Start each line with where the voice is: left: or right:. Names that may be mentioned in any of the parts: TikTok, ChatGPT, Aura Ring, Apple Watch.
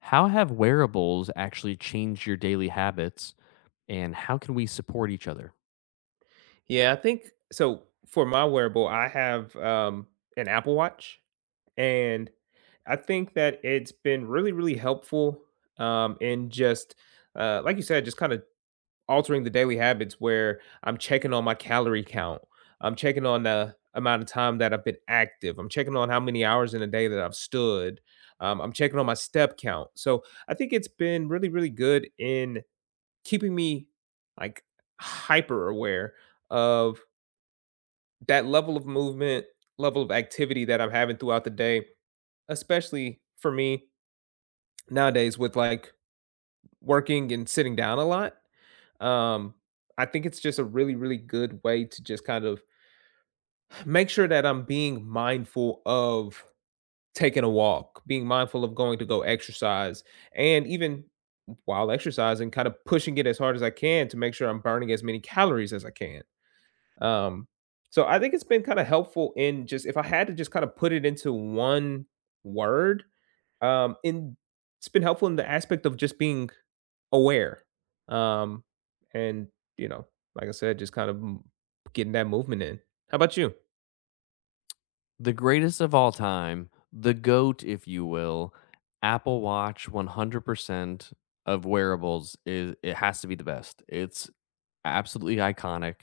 left: How have wearables actually changed your daily habits and how can we support each other?
right: Yeah, I think so for my wearable, I have, an Apple Watch, and I think that it's been really, really helpful, in just, like you said, just kinda altering the daily habits where I'm checking on my calorie count. I'm checking on the amount of time that I've been active. I'm checking on how many hours in a day that I've stood. I'm checking on my step count. So, I think it's been really, really good in keeping me, like, hyper aware of that level of movement, level of activity that I'm having throughout the day, especially for me nowadays with like working and sitting down a lot. um, I think it's just a really, really good way to just kind of make sure that I'm being mindful of taking a walk, being mindful of going to go exercise, and even while exercising, kind of pushing it as hard as I can to make sure I'm burning as many calories as I can. Um, so I think it's been kind of helpful in just if I had to just kind of put it into one word, in it's been helpful in the aspect of just being aware. Um, and you know, like I said, just kind of getting that movement in. How about you?
left: The greatest of all time, the GOAT, if you will, Apple Watch 100% of wearables, is it has to be the best. It's absolutely iconic.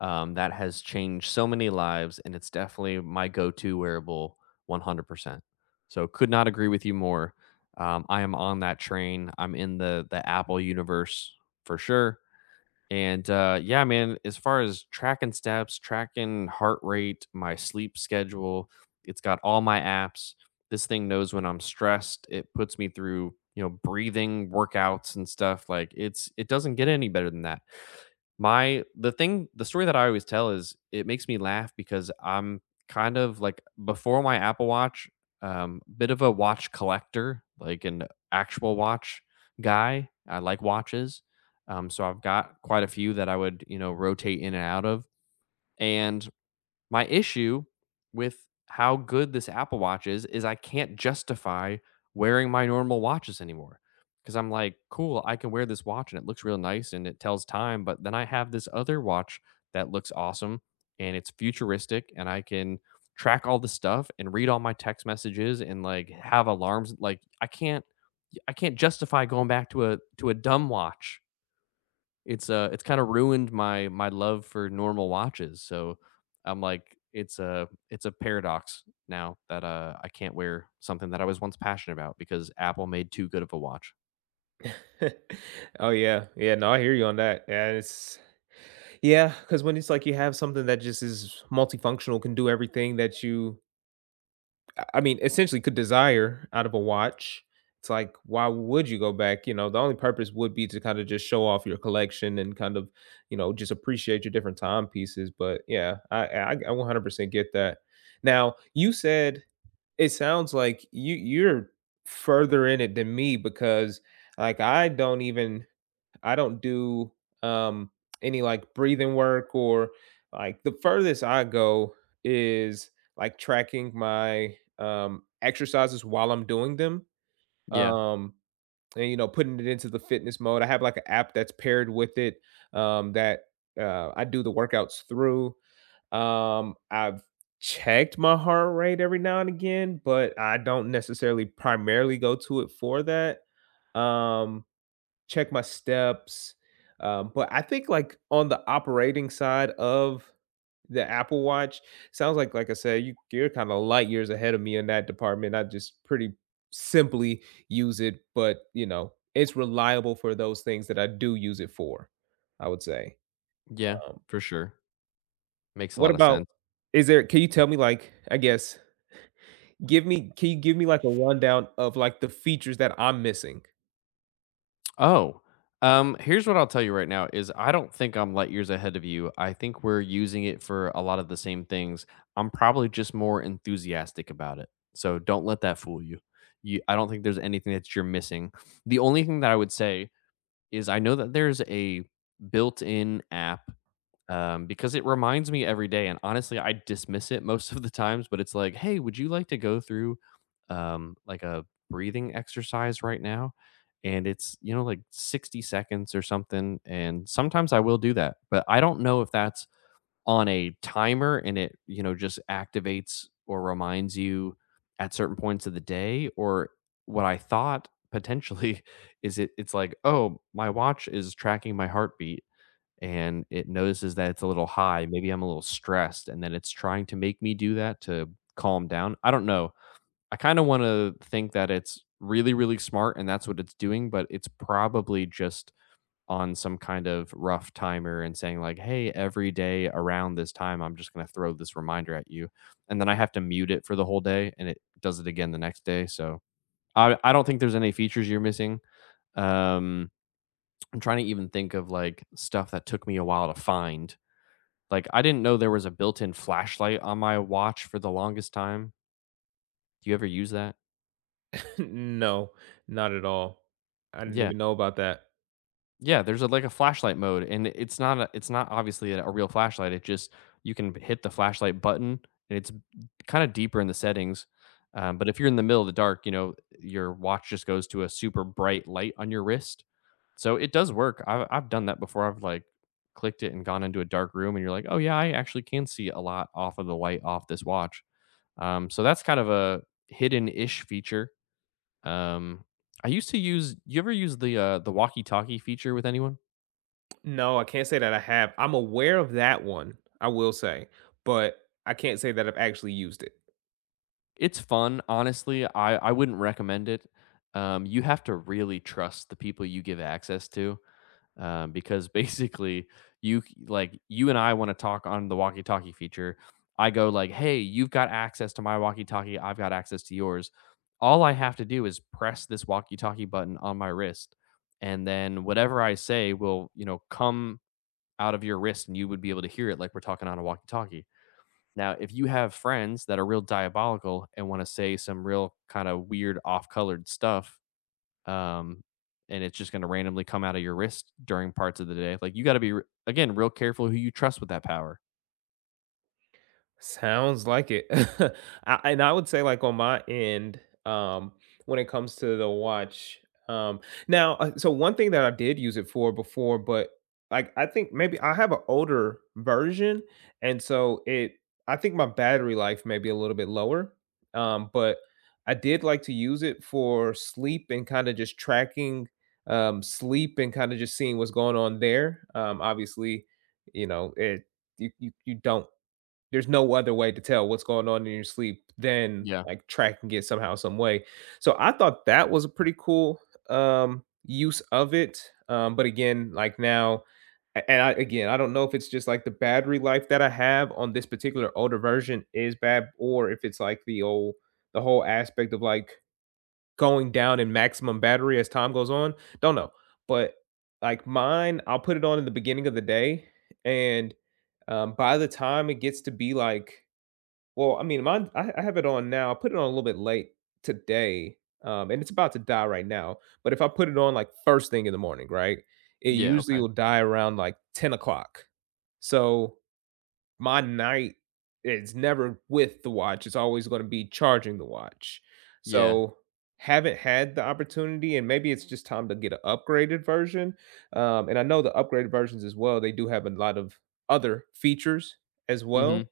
left: That has changed so many lives, and it's definitely my go to wearable 100%. So, could not agree with you more. I am on that train. I'm in the Apple universe for sure. And yeah, man, as far as tracking steps, tracking heart rate, my sleep schedule, it's got all my apps. This thing knows when I'm stressed. It puts me through, you know, breathing workouts and stuff. Like it's, it doesn't get any better than that. The story that I always tell is it makes me laugh because I'm kind of like before my Apple Watch, bit of a watch collector, like an actual watch guy. I like watches, so I've got quite a few that I would, you know, rotate in and out of. And my issue with how good this Apple Watch is I can't justify wearing my normal watches anymore, because I'm like, cool, I can wear this watch and it looks real nice and it tells time, but then I have this other watch that looks awesome and it's futuristic and I can track all the stuff and read all my text messages and like have alarms. Like I can't justify going back to a dumb watch. It's it's kind of ruined my love for normal watches. So I'm like it's a paradox now that I can't wear something that I was once passionate about because Apple made too good of a watch.
right: Oh yeah, yeah. No, I hear you on that. Yeah, because when it's like you have something that just is multifunctional, can do everything that you, I mean, essentially could desire out of a watch. It's like, why would you go back? You know, the only purpose would be to kind of just show off your collection and kind of, you know, just appreciate your different timepieces. But yeah, I 100% get that. Now, you said it sounds like you're further in it than me because like I don't even I don't do um any like breathing work, or like the furthest I go is like tracking my exercises while I'm doing them.
left: Yeah.
right: Um and you know, putting it into the fitness mode. I have like an app that's paired with it that I do the workouts through. I've checked my heart rate every now and again, but I don't necessarily primarily go to it for that. Um Check my steps. But I think like on the operating side of the Apple Watch, sounds like I said, you're kind of light years ahead of me in that department. I just pretty simply use it, but you know, it's reliable for those things that I do use it for, I would say.
left: Yeah,
right: Um,
left: for sure. Makes a
right: what
left: lot of
right: about,
left: sense.
right: is there, can you tell me, like I guess give me, can you give me like a rundown of like the features that I'm missing?
left: Oh, here's what I'll tell you right now is I don't think I'm light years ahead of you. I think we're using it for a lot of the same things. I'm probably just more enthusiastic about it. So don't let that fool you. You, I don't think there's anything that you're missing. The only thing that I would say is I know that there's a built-in app, because it reminds me every day. And honestly, I dismiss it most of the times, but it's like, hey, would you like to go through, like, a breathing exercise right now? And it's, you know, like 60 seconds or something. And sometimes I will do that, but I don't know if that's on a timer and it, you know, just activates or reminds you at certain points of the day, or what I thought potentially is it's like, oh, my watch is tracking my heartbeat and it notices that it's a little high. Maybe I'm a little stressed, and then it's trying to make me do that to calm down. I don't know. I kind of want to think that it's really, really smart and that's what it's doing, but it's probably just on some kind of rough timer and saying, like, hey, every day around this time, I'm just going to throw this reminder at you. And then I have to mute it for the whole day and it does it again the next day. So I don't think there's any features you're missing. Um, I'm trying to even think of like stuff that took me a while to find. Like I didn't know there was a built-in flashlight on my watch for the longest time. Do you ever use that?
right: No, not at all. I didn't
left: Yeah.
right: even know about that.
left: Yeah, there's a like a flashlight mode, and it's not a, it's not obviously a real flashlight. It just, you can hit the flashlight button and it's kind of deeper in the settings. But if you're in the middle of the dark, you know, your watch just goes to a super bright light on your wrist. So it does work. I've done that before. I've like clicked it and gone into a dark room and you're like, oh yeah, I actually can see a lot off of the light off this watch. So that's kind of a hidden-ish feature. Um, I used to use, you ever use the walkie-talkie feature with anyone?
right: No, I can't say that I have. I'm aware of that one, I will say, but I can't say that I've actually used it.
left: It's fun, honestly, I wouldn't recommend it. You have to really trust the people you give access to. Because basically you like you and I want to talk on the walkie-talkie feature. I go like, "Hey, you've got access to my walkie-talkie. I've got access to yours. All I have to do is press this walkie-talkie button on my wrist, and then whatever I say will, you know, come out of your wrist, and you would be able to hear it like we're talking on a walkie-talkie." Now, if you have friends that are real diabolical and want to say some real kind of weird off-colored stuff, um, and it's just going to randomly come out of your wrist during parts of the day. Like you got to be again real careful who you trust with that power.
right: Sounds like it. I and I would say, like, on my end, when it comes to the watch, um now, so one thing that I did use it for before, but, like, I think maybe I have an older version, and so it I think my battery life may be a little bit lower, but I did like to use it for sleep and kinda just tracking, sleep and kinda just seeing what's going on there. Obviously, you know, it you you you don't, there's no other way to tell what's going on in your sleep than
left: Yeah.
right: like tracking it somehow, some way. So I thought that was a pretty cool use of it. But again, like now, and I, again, I don't know if it's just like the battery life that I have on this particular older version is bad, or if it's like the whole aspect of like going down in maximum battery as time goes on. Don't know, but like mine, I'll put it on in the beginning of the day, and by the time it gets to be like, well, I mean, mine, I have it on now. I put it on a little bit late today, and it's about to die right now. But if I put it on like first thing in the morning, right, it
left: Yeah.
right: usually
left: Okay.
right: will die around like 10 o'clock. So my night is never with the watch, it's always gonna be charging the watch.
left: Yeah.
right: So, haven't had the opportunity, and maybe it's just time to get an upgraded version, and I know the upgraded versions as well, they do have a lot of other features as
left: hmm
right: well,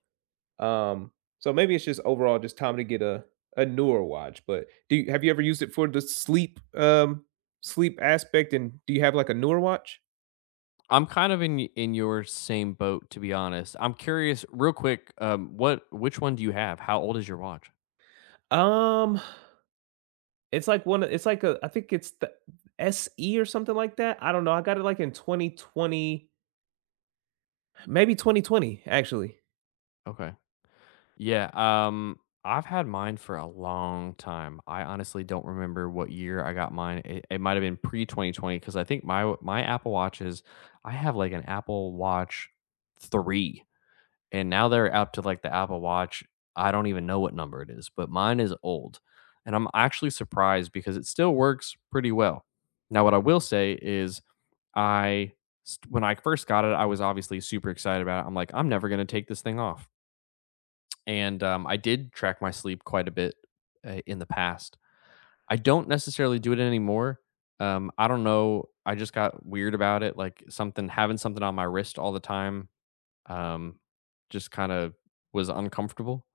right: um, so maybe it's just overall just time to get a newer watch. But do you, have you ever used it for the sleep, sleep aspect, and do you have, like, a newer watch?
left: I'm kind of in in your same boat to be honest. I'm curious, real quick. What, which one do you have? How old is your watch?
right: Um It's like one it's like a I think it's the SE or something like that. I don't know. I got it like in 2020, maybe 2020 actually.
left: Okay. Yeah. I've had mine for a long time. I honestly don't remember what year I got mine. It might have been pre 2020, because I think my Apple Watch is. I have like an Apple Watch three, and now they're up to like the Apple Watch. I don't even know what number it is, but mine is old. And I'm actually surprised because it still works pretty well. Now, what I will say is, I, when I first got it, I was obviously super excited about it. I'm like, I'm never going to take this thing off. And I did track my sleep quite a bit in the past. I don't necessarily do it anymore. I don't know. I just got weird about it. Like having something on my wrist all the time, um, just kinda was uncomfortable.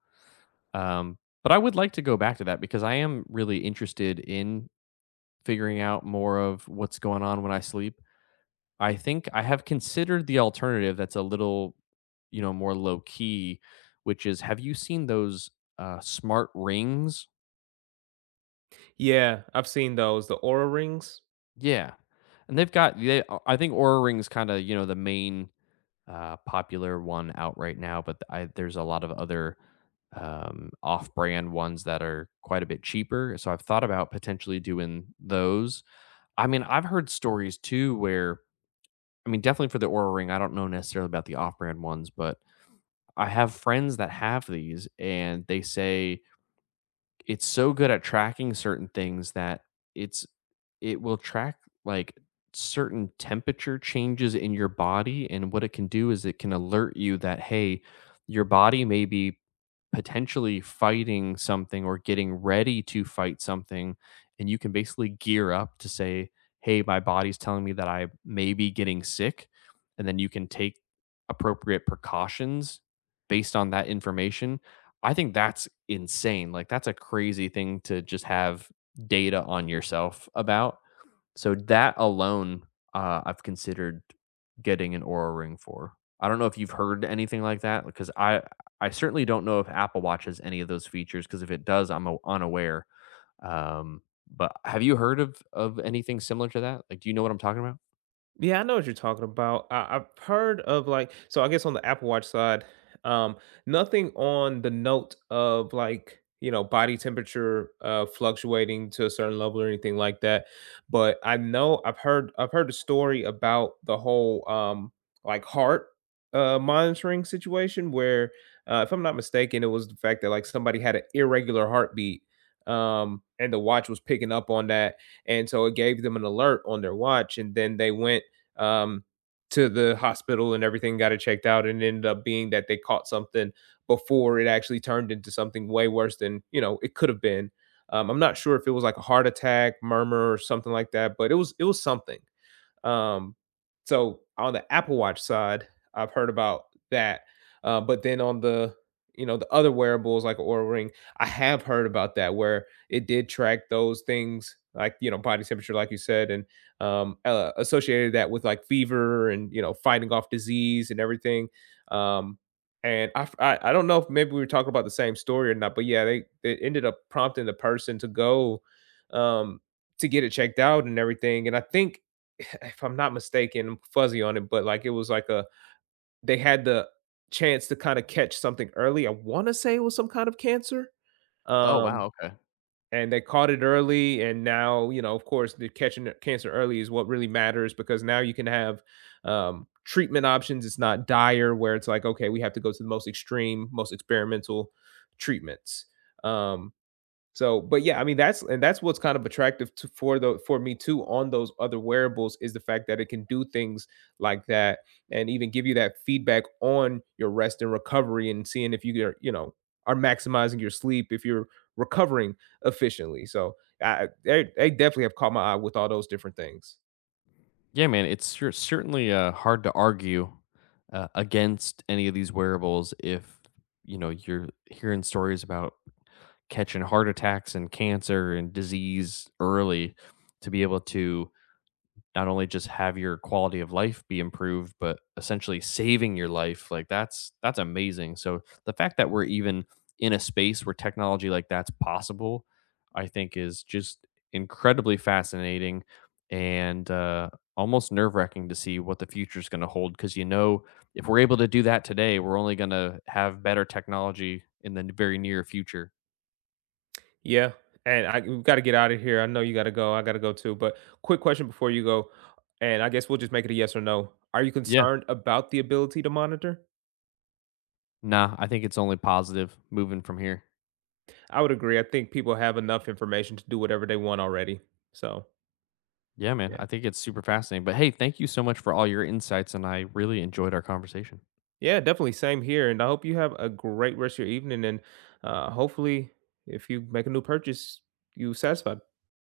left: Um, but I would like to go back to that because I am really interested in figuring out more of what's going on when I sleep. I think I have considered the alternative that's a little, you know, more low key, which is have you seen those, smart rings?
right: Yeah, I've seen those, the aura Rings.
left: Yeah, and they've got they I think Aura Ring's kinda, you know, the main, popular one out right now, but there's a lot of other, off-brand ones that are quite a bit cheaper. So I've thought about potentially doing those. I mean, I've heard stories too where, I mean, definitely for the Aura Ring, I don't know necessarily about the off-brand ones, but I have friends that have these, and they say it's so good at tracking certain things that it's it will track like certain temperature changes in your body, and what it can do is it can alert you that, hey, your body may be potentially fighting something or getting ready to fight something, and you can basically gear up to say, hey, my body's telling me that I may be getting sick, and then you can take appropriate precautions based on that information. I think that's insane. Like that's a crazy thing to just have data on yourself about. So that alone, I've considered getting an Aura Ring for. I don't know if you've heard anything like that, because I certainly don't know if Apple Watch has any of those features, because if it does, I'm unaware. Um, but have you heard of anything similar to that? Like, do you know what I'm talking about?
right: Yeah, I know what you're talking about. I've heard of like, so I guess on the Apple Watch side, um, nothing on the note of like, you know, body temperature fluctuating to a certain level or anything like that. But I know I've heard a story about the whole like heart monitoring situation where if I'm not mistaken, it was the fact that like somebody had an irregular heartbeat and the watch was picking up on that, and so it gave them an alert on their watch, and then they went um, to the hospital and everything, got it checked out, and it ended up being that they caught something before it actually turned into something way worse than, you know, it could have been. I'm not sure if it was like a heart attack, murmur, or something like that, but it was something. Um, so on the Apple Watch side, I've heard about that. But then on the, you know, the other wearables like Aura Ring, I have heard about that where it did track those things like, you know, body temperature, like you said, and associated that with like fever and, you know, fighting off disease and everything. Um, and I, f- I don't know if maybe we were talking about the same story or not, but yeah, they it ended up prompting the person to go um, to get it checked out and everything. And I think if I'm not mistaken, I'm fuzzy on it, but like it was like a they had the chance to kind of catch something early. I want to say it was some kind of cancer.
left: Oh wow,
right: Um,
left: okay.
right: and they caught it early, and now, you know, of course, the cancer early is what really matters, because now you can have treatment options. It's not dire where it's like, okay, we have to go to the most extreme, most experimental treatments. Um, so, but yeah, I mean that's, and that's what's kind of attractive to, for the, for me too on those other wearables, is the fact that it can do things like that, and even give you that feedback on your rest and recovery, and seeing if you are, you know, are maximizing your sleep, if you're recovering efficiently. So I they definitely have caught my eye with all those different things.
left: Yeah, man, it's certainly hard to argue against any of these wearables if, you know, you're hearing stories about catching heart attacks and cancer and disease early, to be able to not only just have your quality of life be improved but essentially saving your life. Like that's amazing. So the fact that we're even in a space where technology like that's possible, I think is just incredibly fascinating, and almost nerve-wracking to see what the future is going to hold, because, you know, if we're able to do that today, we're only going to have better technology in the very near future.
right: Yeah, and I we got to get out of here. I know you got to go. I got to go too. But quick question before you go, and I guess we'll just make it a yes or no. Are you
left: Yeah,
right: concerned about the ability to monitor?
left: nah, I think it's only positive moving from here.
right: I would agree. I think people have enough information to do whatever they want already. So,
left: Yeah, man.
right: yeah.
left: I think it's super fascinating. But hey, thank you so much for all your insights, and I really enjoyed our conversation.
right: Yeah, definitely. Same here. And I hope you have a great rest of your evening. And hopefully, if you make a new purchase, you satisfy